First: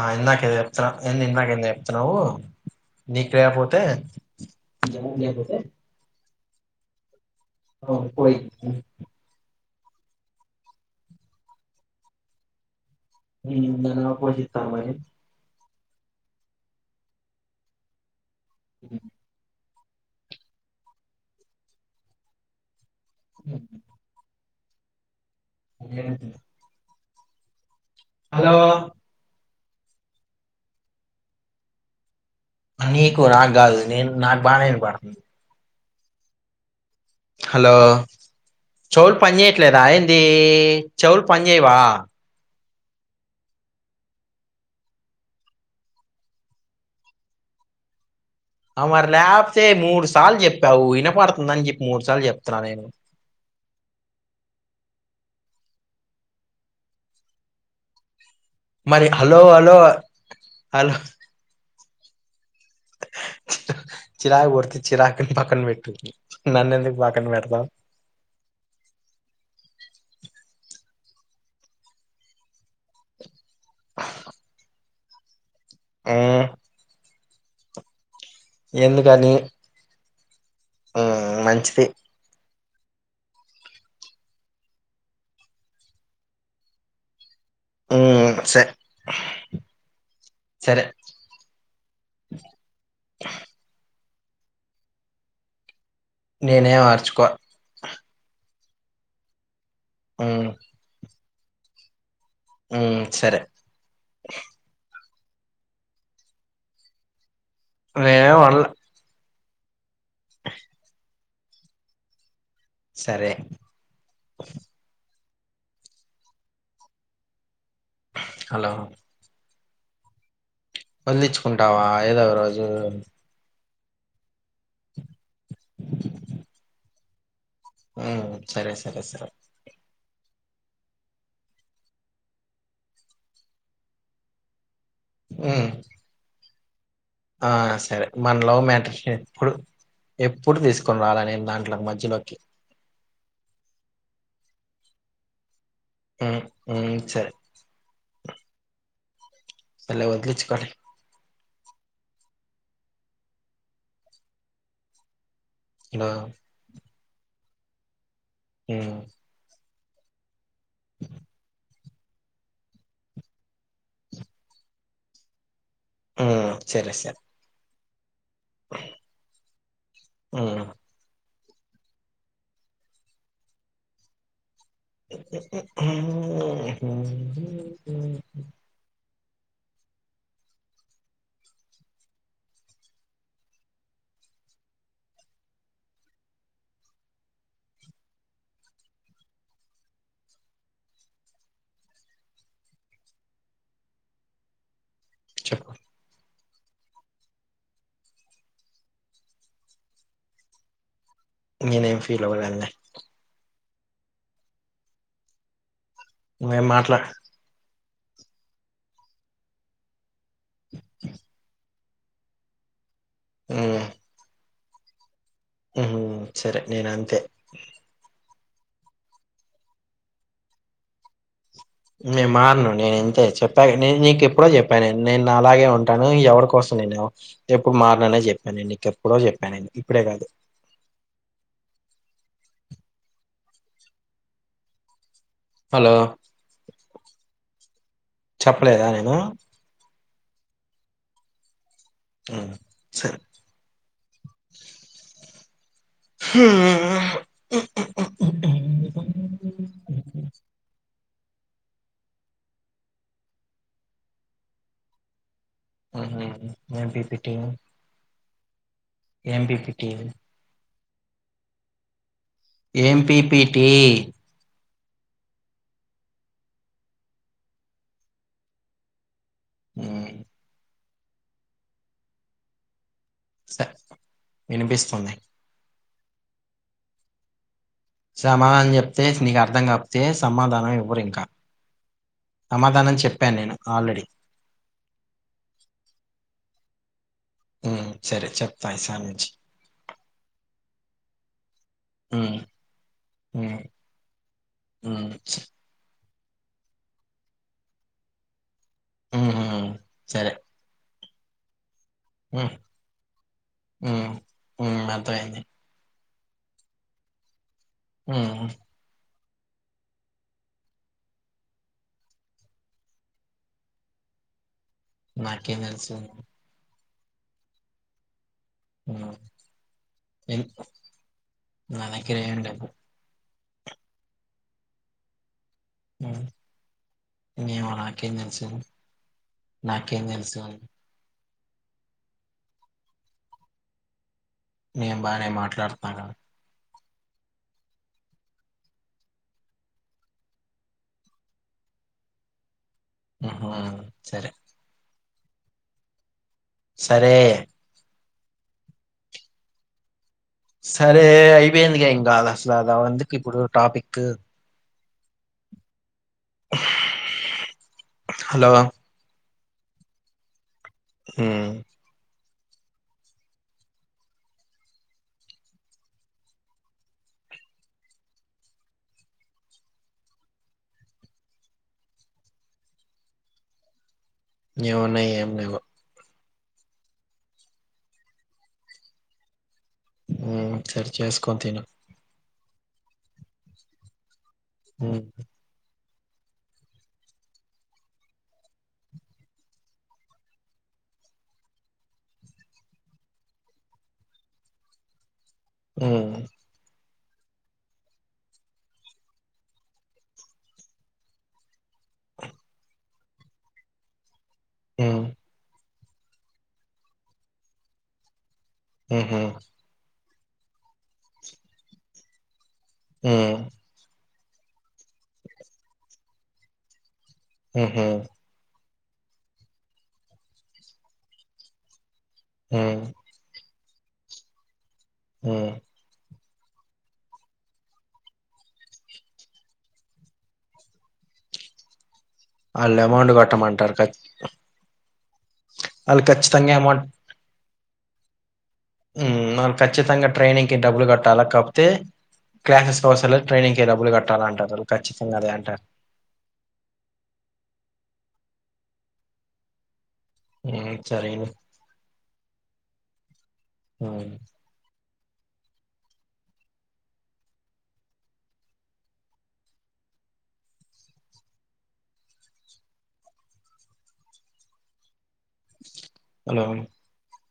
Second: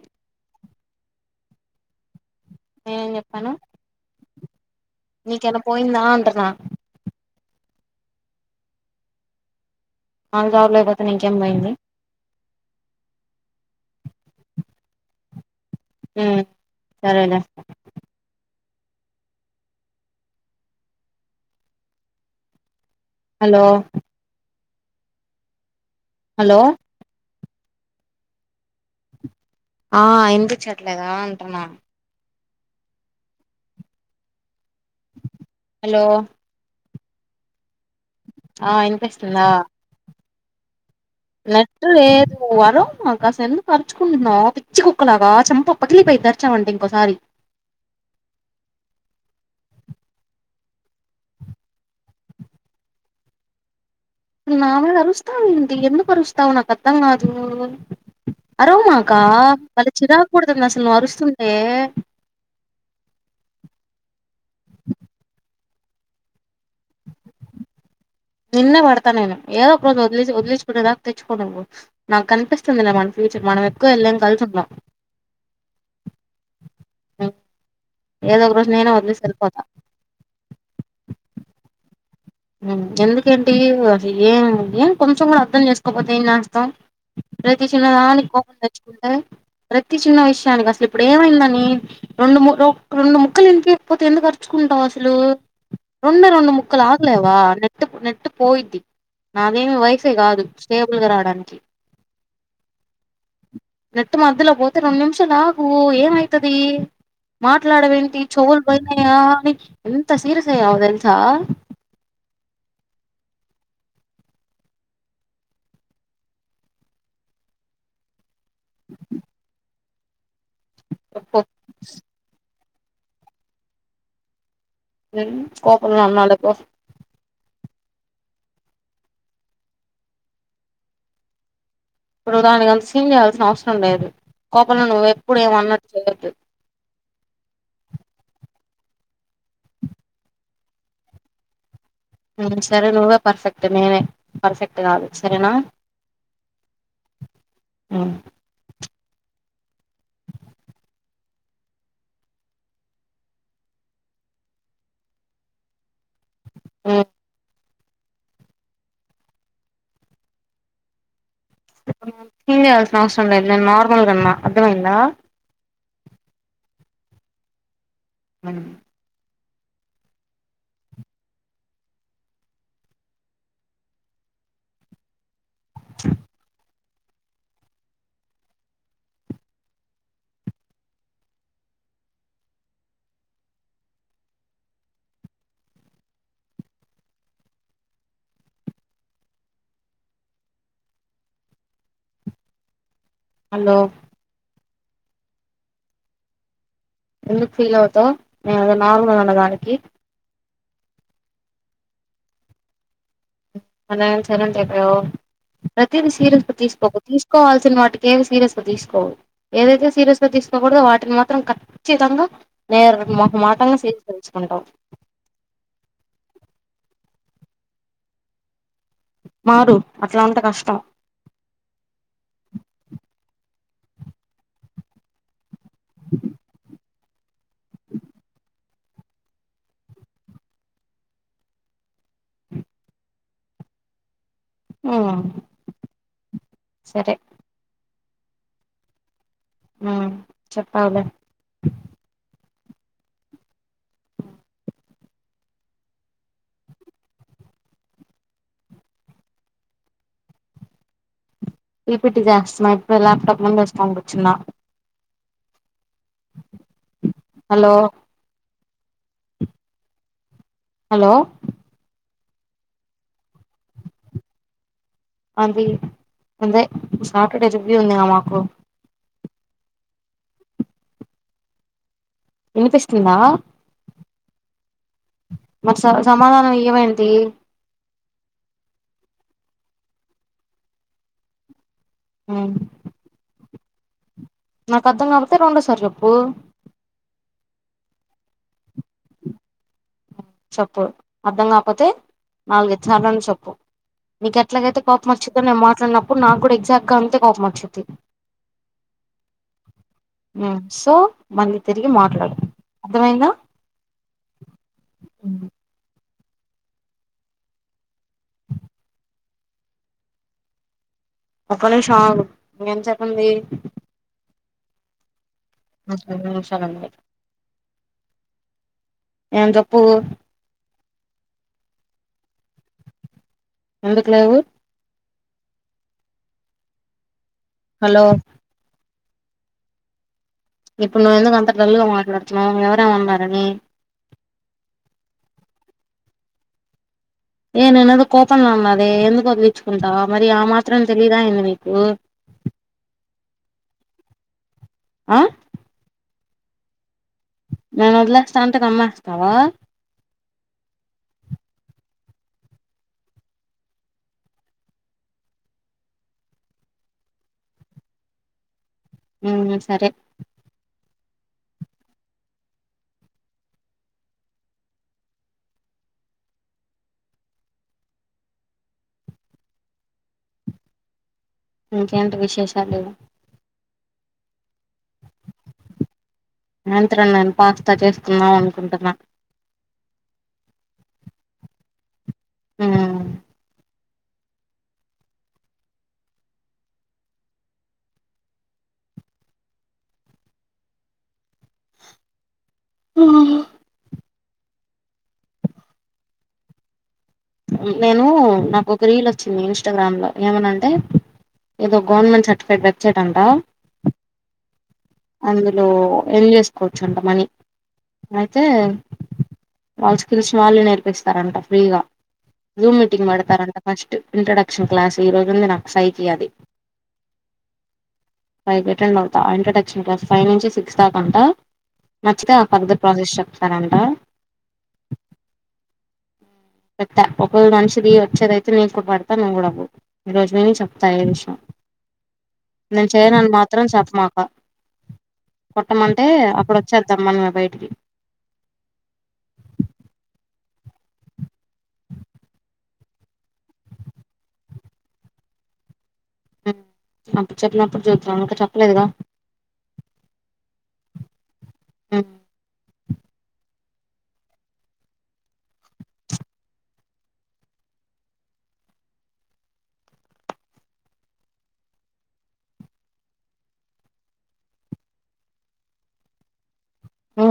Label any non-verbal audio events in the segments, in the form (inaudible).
ఆ ఎకదు ఎ ఎ ఇన్నాకంది న్నావ్వు నేనేం నీకు లేయకపోతే నక పోయిందాంటనా ఆ పోయింద్దీ ఆందుాబలోయిపోతే ఇంకేం పోయింది పోయి చెతారు మ హ్మ్ సరే లే (inaudible) హలో ఏ హలో హలో ఆ ఇనిపించట్లేదా అంటున్నా అన్నికు రా కాదు నేను నా బాణర్ పాడు హలో హలో ఆ చవులు పని చేయట్లేదా ఏంది చెవులు పని చేయవా నెట్లు ఏదు అను అస ఎందుకు తరుచుకుంటున్నా పిచ్చి కుక్కలాగా చంప పకిలిపోయి దరిచామంటే ఇంకోసారి (inaudible) ఆ మరి లేకపోతే మూడు సార్లు చెప్పావు వినపడుతుందని చెప్పి మూడు సార్లు చెప్తున్నా నేను నామే అరుస్తావు ఏంటి ఎందుకు అరుస్తావు నాకు అర్థం కాదు మరి అరవమాకా హలో హలో మళ్ళీ చిరాకూడదంది అసలు హలో మరుస్తుండే చ చిరాా్ పర్తే చరాకు పక్కం పెట్టు నన్నెందుకు పక్కం పెడద నిన్నే పడతా తెచ్చుకోవడం నాకు కనిపిస్తుందిలే మన ఫ్యూచర్ మనం ఎక్కువ వెళ్ళాం కలుసుంటాం ఆ ఏదో ఒకోశ నేను వ ఎందుకని సరిపోదా ఉమ్ మంచిది ఎందుకేంటి అస ఏం ఏం కొంచెం కూడా అర్ధం చేసుకోపోతే ఏం చేస్తాం రతి చిన్నదా అ ఉమ్ స కోమం వచ్చుకుంటే ప్రతి చిన్న విషయానికి సరే అసలు ఇప్పుడు ఏమైందని రెండు రెండు ముక్కలు ఇ కపోతే ఎందు ఖర్చుకుంటావు అసలు రెండు రెండు నేనేం ముక్కలు అర్చుకో ఆగలేవా నెట్టు నెట్టు పోయిద్ది నాదేమి వయసే కాదు ఉమ్ స్టేబుల్ గా రావడానికి ఉమ్ సరే నెట్ మధ్యలో పోతే రెం చలు ఆగు ఏమవుతది మాట్లాడవెంట నేనేం చొవులు అనలే బనాయా ఎంత సీరియస్ అయ్యావో తెలుసా సరే హలో వదిలిచ్చుకుంటావా ఏదో ఒక రోజు ఉ కోపడ నాకు ఉ సరే సరే సరే ఇప్పుడు దానికి అంత సీమ్ చేయాల్సిన అవసరం లేదు కోపలు నువ్వు ఎప్పుడు ఉమ్ ఏమన్నట్టు చేయ్యద్దు ఆ సరే మన లవ్ మ్యాటేజ్ ఎప్పుడు ఎప్పుడు తీసుకుని రాలని దాంట్లకు మ సర నువ్వే పర్ఫెక్ట్ మేనే పర్ఫెక్ట్ కాదు సరేనా ఉ ఉ సరే అల వదిలిచుకోండి హలో ఉ ఉ క్లీన్ చేయాల్సిన అవసరం ఉ లేదు నేను నార్మల్ కన్నా అర్థమైందా ఉ సరే స మనం ఆ ఉమ్, హలో చెప్పు ఎందుకు ఫీల్ అవుతావు నేను నార్మల్ అన్నదానికి నేనేం ఫీల్ అవ్వలేదులే మరేం సైలెంట్ అయిపోయావు ప్రతిదీ సీరియస్ నువ్వేం మాట్లా తీసుకోకు తీసుకోవాల్సిన వాటికి ఏమి సీరియస్ గా తీసుకోవదు ఏదైతే సీరియస్ గా తీసుకోకూడదు వాటిని మాత్రం క ఖచ్చితంగా నేండు ముఖ మాటంగా ఉమ్ ససి తెలుసుకుంటావు ఉహు సరే నేను అంతే మారు అట్లా ఉంటే కష్టం నే మారను నేను ఇంతే చెప్పాను నీకు ఎప్పుడో చెప్పానును నేను నాలాగే ఉ ఉంటాను ఎవరి కోసం నేను ఎప్పుడు మారిననే చెప్పా నేను నీకెప్పుడో చెప్పాను నేను ఇప్పుడే కాదు మ్ హలో సరే చెప్పలేదా నేను మ్ చెప్పావులే సరే హూ ఉ ఉ ఉ ఉ ఉ ఉ ఉ ఊ పిపిటీ చేస్తాన్నా ఇప్పుడు ల్యాప్టాప్ ముందేసుకొని కూర్చున్నా మ్ హూ ఏమ్ పిపిటి హలో ఏం పిపిటి హలో ఏం పిపిటీ అవి అదే సాటర్డే రివ్యూ ఉందిగా మాకు మ్ వినిపిస్తుందా వినిపిస్తుంది. సమాదానం ఇయ్యవేంటి, సమాధానం చెప్తే నీకు అర్థం కాపోతే సమాధానం ఇవ్వరు ఇంకా ఉమ్ సమాధానం చెప్పాను నేను ఆల్రెడీ నాకు అర్థం కాకపోతే రెండోసారి చెప్పు ఉ సరే చెప్తా ఈసారి నుంచి చెప్పు అర్ధం కాకపోతే హ్మ్. నాలుగు ఐదు సార్లైన చెప్పు హ్మ్. మీకు ఎట్లాగైతే హ్మ్. కోపం వచ్చిదో నేను మాట్లాడినప్పుడు, నాకు కూడా ఎగ్జాక్ట్ గా అంతే కోపం వచ్చిది. హ్మ్. హ్మ్. సరే. మ్ సో మళ్లీ తిరిగి మాట్లాడు హ్మ్. అర్థమైందా అయింది హు ఒక్కనిమిషం ఆగు ఇంక ఎంతసేపు ఉంది. నాకేం తెలుసు? రెండు నిమిషాలు ఉంది హ్మ్. ఎమన్న చెప్పు ఎన్ నా దగ్గర ఏం లేవు ఎందుకు లేవు మ్ ఏమో హలో నాకేం తెలుసు, నాకేం తెలుసు ఇప్పుడు నువ్వు ఎందుకు అంత డల్లుగా మాట్లాడుతున్నావు ఎవరేమన్నారని నేను బానే మాట్లాడుతున్నా గా ఏ నేనదో కోపంలో అన్న అది ఎందుకు వదిలించుకుంటా మరి ఆ మాత్రం తెలిదా ఏంది నీకు (unintelligible) ఆ సరే అ సరే నేను వదిలేస్తా అంటే నమ్మేస్తావా సరే అయిపోయిందిగ ఇంగా అసలు అవందుకి ఇప్పుడు టాపిక్ హలో ఉమ్ సరే ఉ ఇంకేంటి విశేషాలు ఏమున్నాయి ఏమ్ లేవు సాయంత్రం నేను పాస్తా చేసుకుందాం అనుకుంటున్నా, సరె చేసుకొని తిను ఉ హు హ ఆ నేను నాకు ఒక రీల్ వచ్చింది. ఇన్స్టాగ్రామ్ లో ఏమనా అంటే, ఏదో గవర్నమెంట్ సర్టిఫికేట్ వెబ్సైట్ అంటా హ్మ్. అందులో ఎర్న్ చేసుకోవచ్చు, అంట మనీ అ అయితే ఉహు వాళ్ళు స్కిల్స్ వాళ్ళు నేర్పిస్తారంట ఫ్రీగా జూమ్ మీటింగ్ ఉమ్ పెడతారంట, ఫస్ట్ ఇంట్రొడక్షన్ క్లాస్ ఈ రోజుంది నాకు ఫైకి అది ఆహ అది రిటెన్ పంపుతా ఇంట్రడక్షన్ అంట ఫైవ్ నుంచి సిక్స్ దాకా అంట నచ్చితే ఆ పార్ధుష ఉమ్ ప్రాజెక్ట్ ఇస్తారంట ఉ పెట్టా ఒక మనిషిది వచ్చేదియితే నే ఇపుడు పడతా నువ్వు కూడా అవు ఈ రోజు విని చెప్తా ఏ విషయం ఆళ్ళు నేను అమౌంట్ చేయనని మాత్రం కట్టమంటారు ఖచ్ చెపమాక ఆళ్ళు కొట్టమంటే ఖచ్చితంగా అప్పుడు వచ్చేదాం మనమే బయటికి మనం ఖచ్చితంగా ట్రైనింగ్ కి డబ్బులు కట్టాలా కాకపోతే క్లాసెస్ కోసలే ట్రైనింగ్కి డబ్బులు కట్టాలి అంటారు వాళ్ళు ఖచ్చితంగా అదే అంటారు అప్పుడు చెప్పినప్పుడు చూతు ఇకా చెప్పలేదుగా హ్మ్మ్ సరే ఇంగ హలో ఉ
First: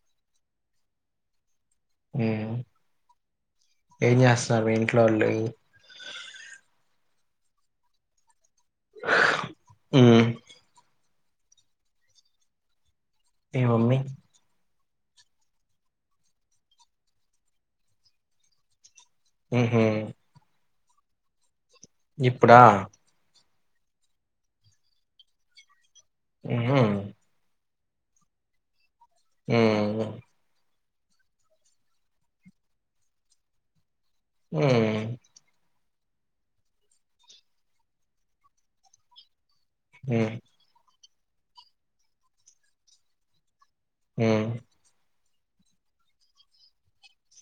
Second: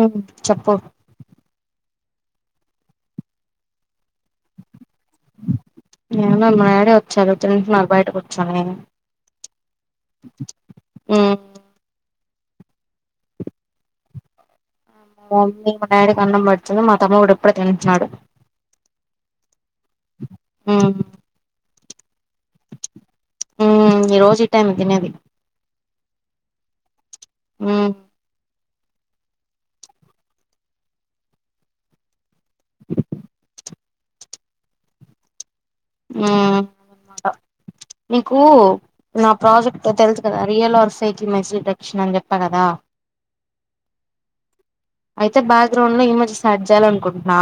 చెప్పు ఊ ఏమి చేస్తున్నావు ఏంటి మా ఆయన వచ్చాడు తింటున్నాడు బయట కూర్చొని ఉమ్ హ్మ్మ్ ఏ మమ్మీ మా మమ్మీ మా డాడీకి అన్నం పడుతుంది మా తమ్ముడు ఇప్పుడే తిని వచాడు ఉహు హు ఇప్పుడా ఈ రోజు ఈ టైం తినేది హ్మ్మ్ హ్మ్మ్ హ్మ్మ్ హ్మ్మ్ అ నీకు నా ప్రాజెక్ట్ తెలుసు ఉమ్ కదా రియల్ ఆర్సైజకి మెసిలిటక్షన్ అని చెప్పా కదా హ్మ్మ్ అయితే బ్యాక్గ్రౌండ్ లో ఇమేజ్ స్టార్ట్ చేయాల అనుకుంటున్నా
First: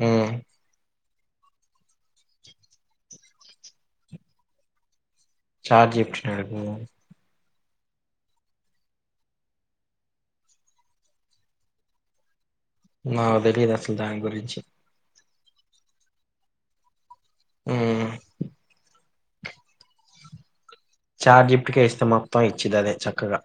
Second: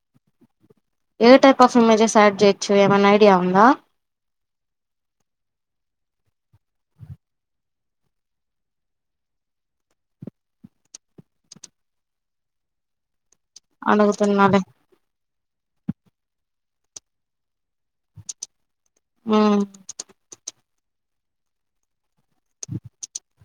హ్మ్మ్ ఏ టైప్ ఆఫ్ ఇమేజెస్ యాడ్ చేయొచ్చు ఏమైనా ఐడియా ఉందా చాట్ జిపిటి నీ అడుగు నాకు తెలియదు అసలు దాని గురించి అడుగుతున్నాలే హ్మ్మ్ హ్మ్మ్ చాట్ జిపిటి కే ఇస్తా మొత్తం ఇచూధి అదే చక్కగా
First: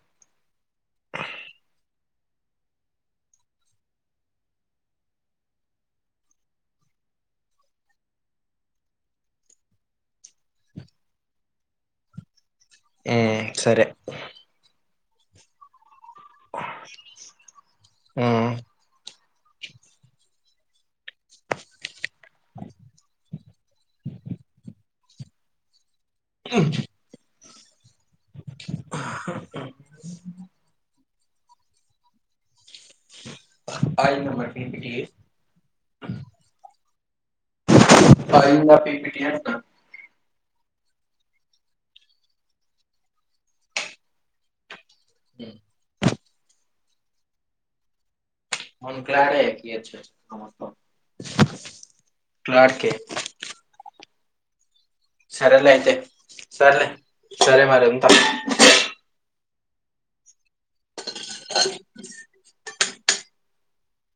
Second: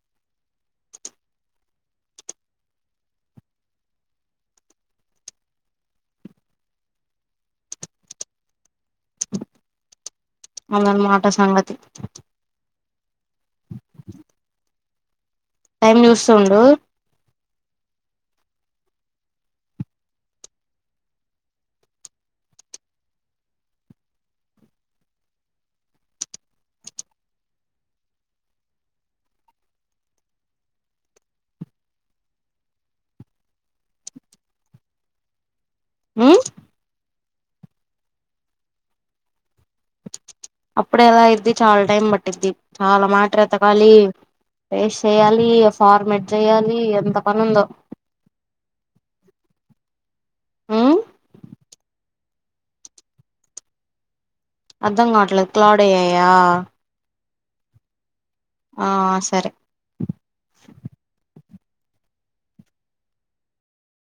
అదన్న మాట సంగతి హ్మ్మ్ సరే టైమ్ చూస్తూ ఉండు హ్మ్మ్ ఆయినా మా ఇంటికి ఉమ్ అయింద అప్పుడ ఎలా అయిద్ది చాలా టైం పట్టిద్ది చాలా మ్యాటర్ ఎతకాలి పేస్ చెయాలి ఫార్మట్ చెయాలి ఎంత పని ఉందో (unintelligible) ఉమ్ క్లారికె అర్థం కావట్లేదు క్లౌడ్ అయ్యాయా సర్లే సరే మరి ఉంటా సరే అ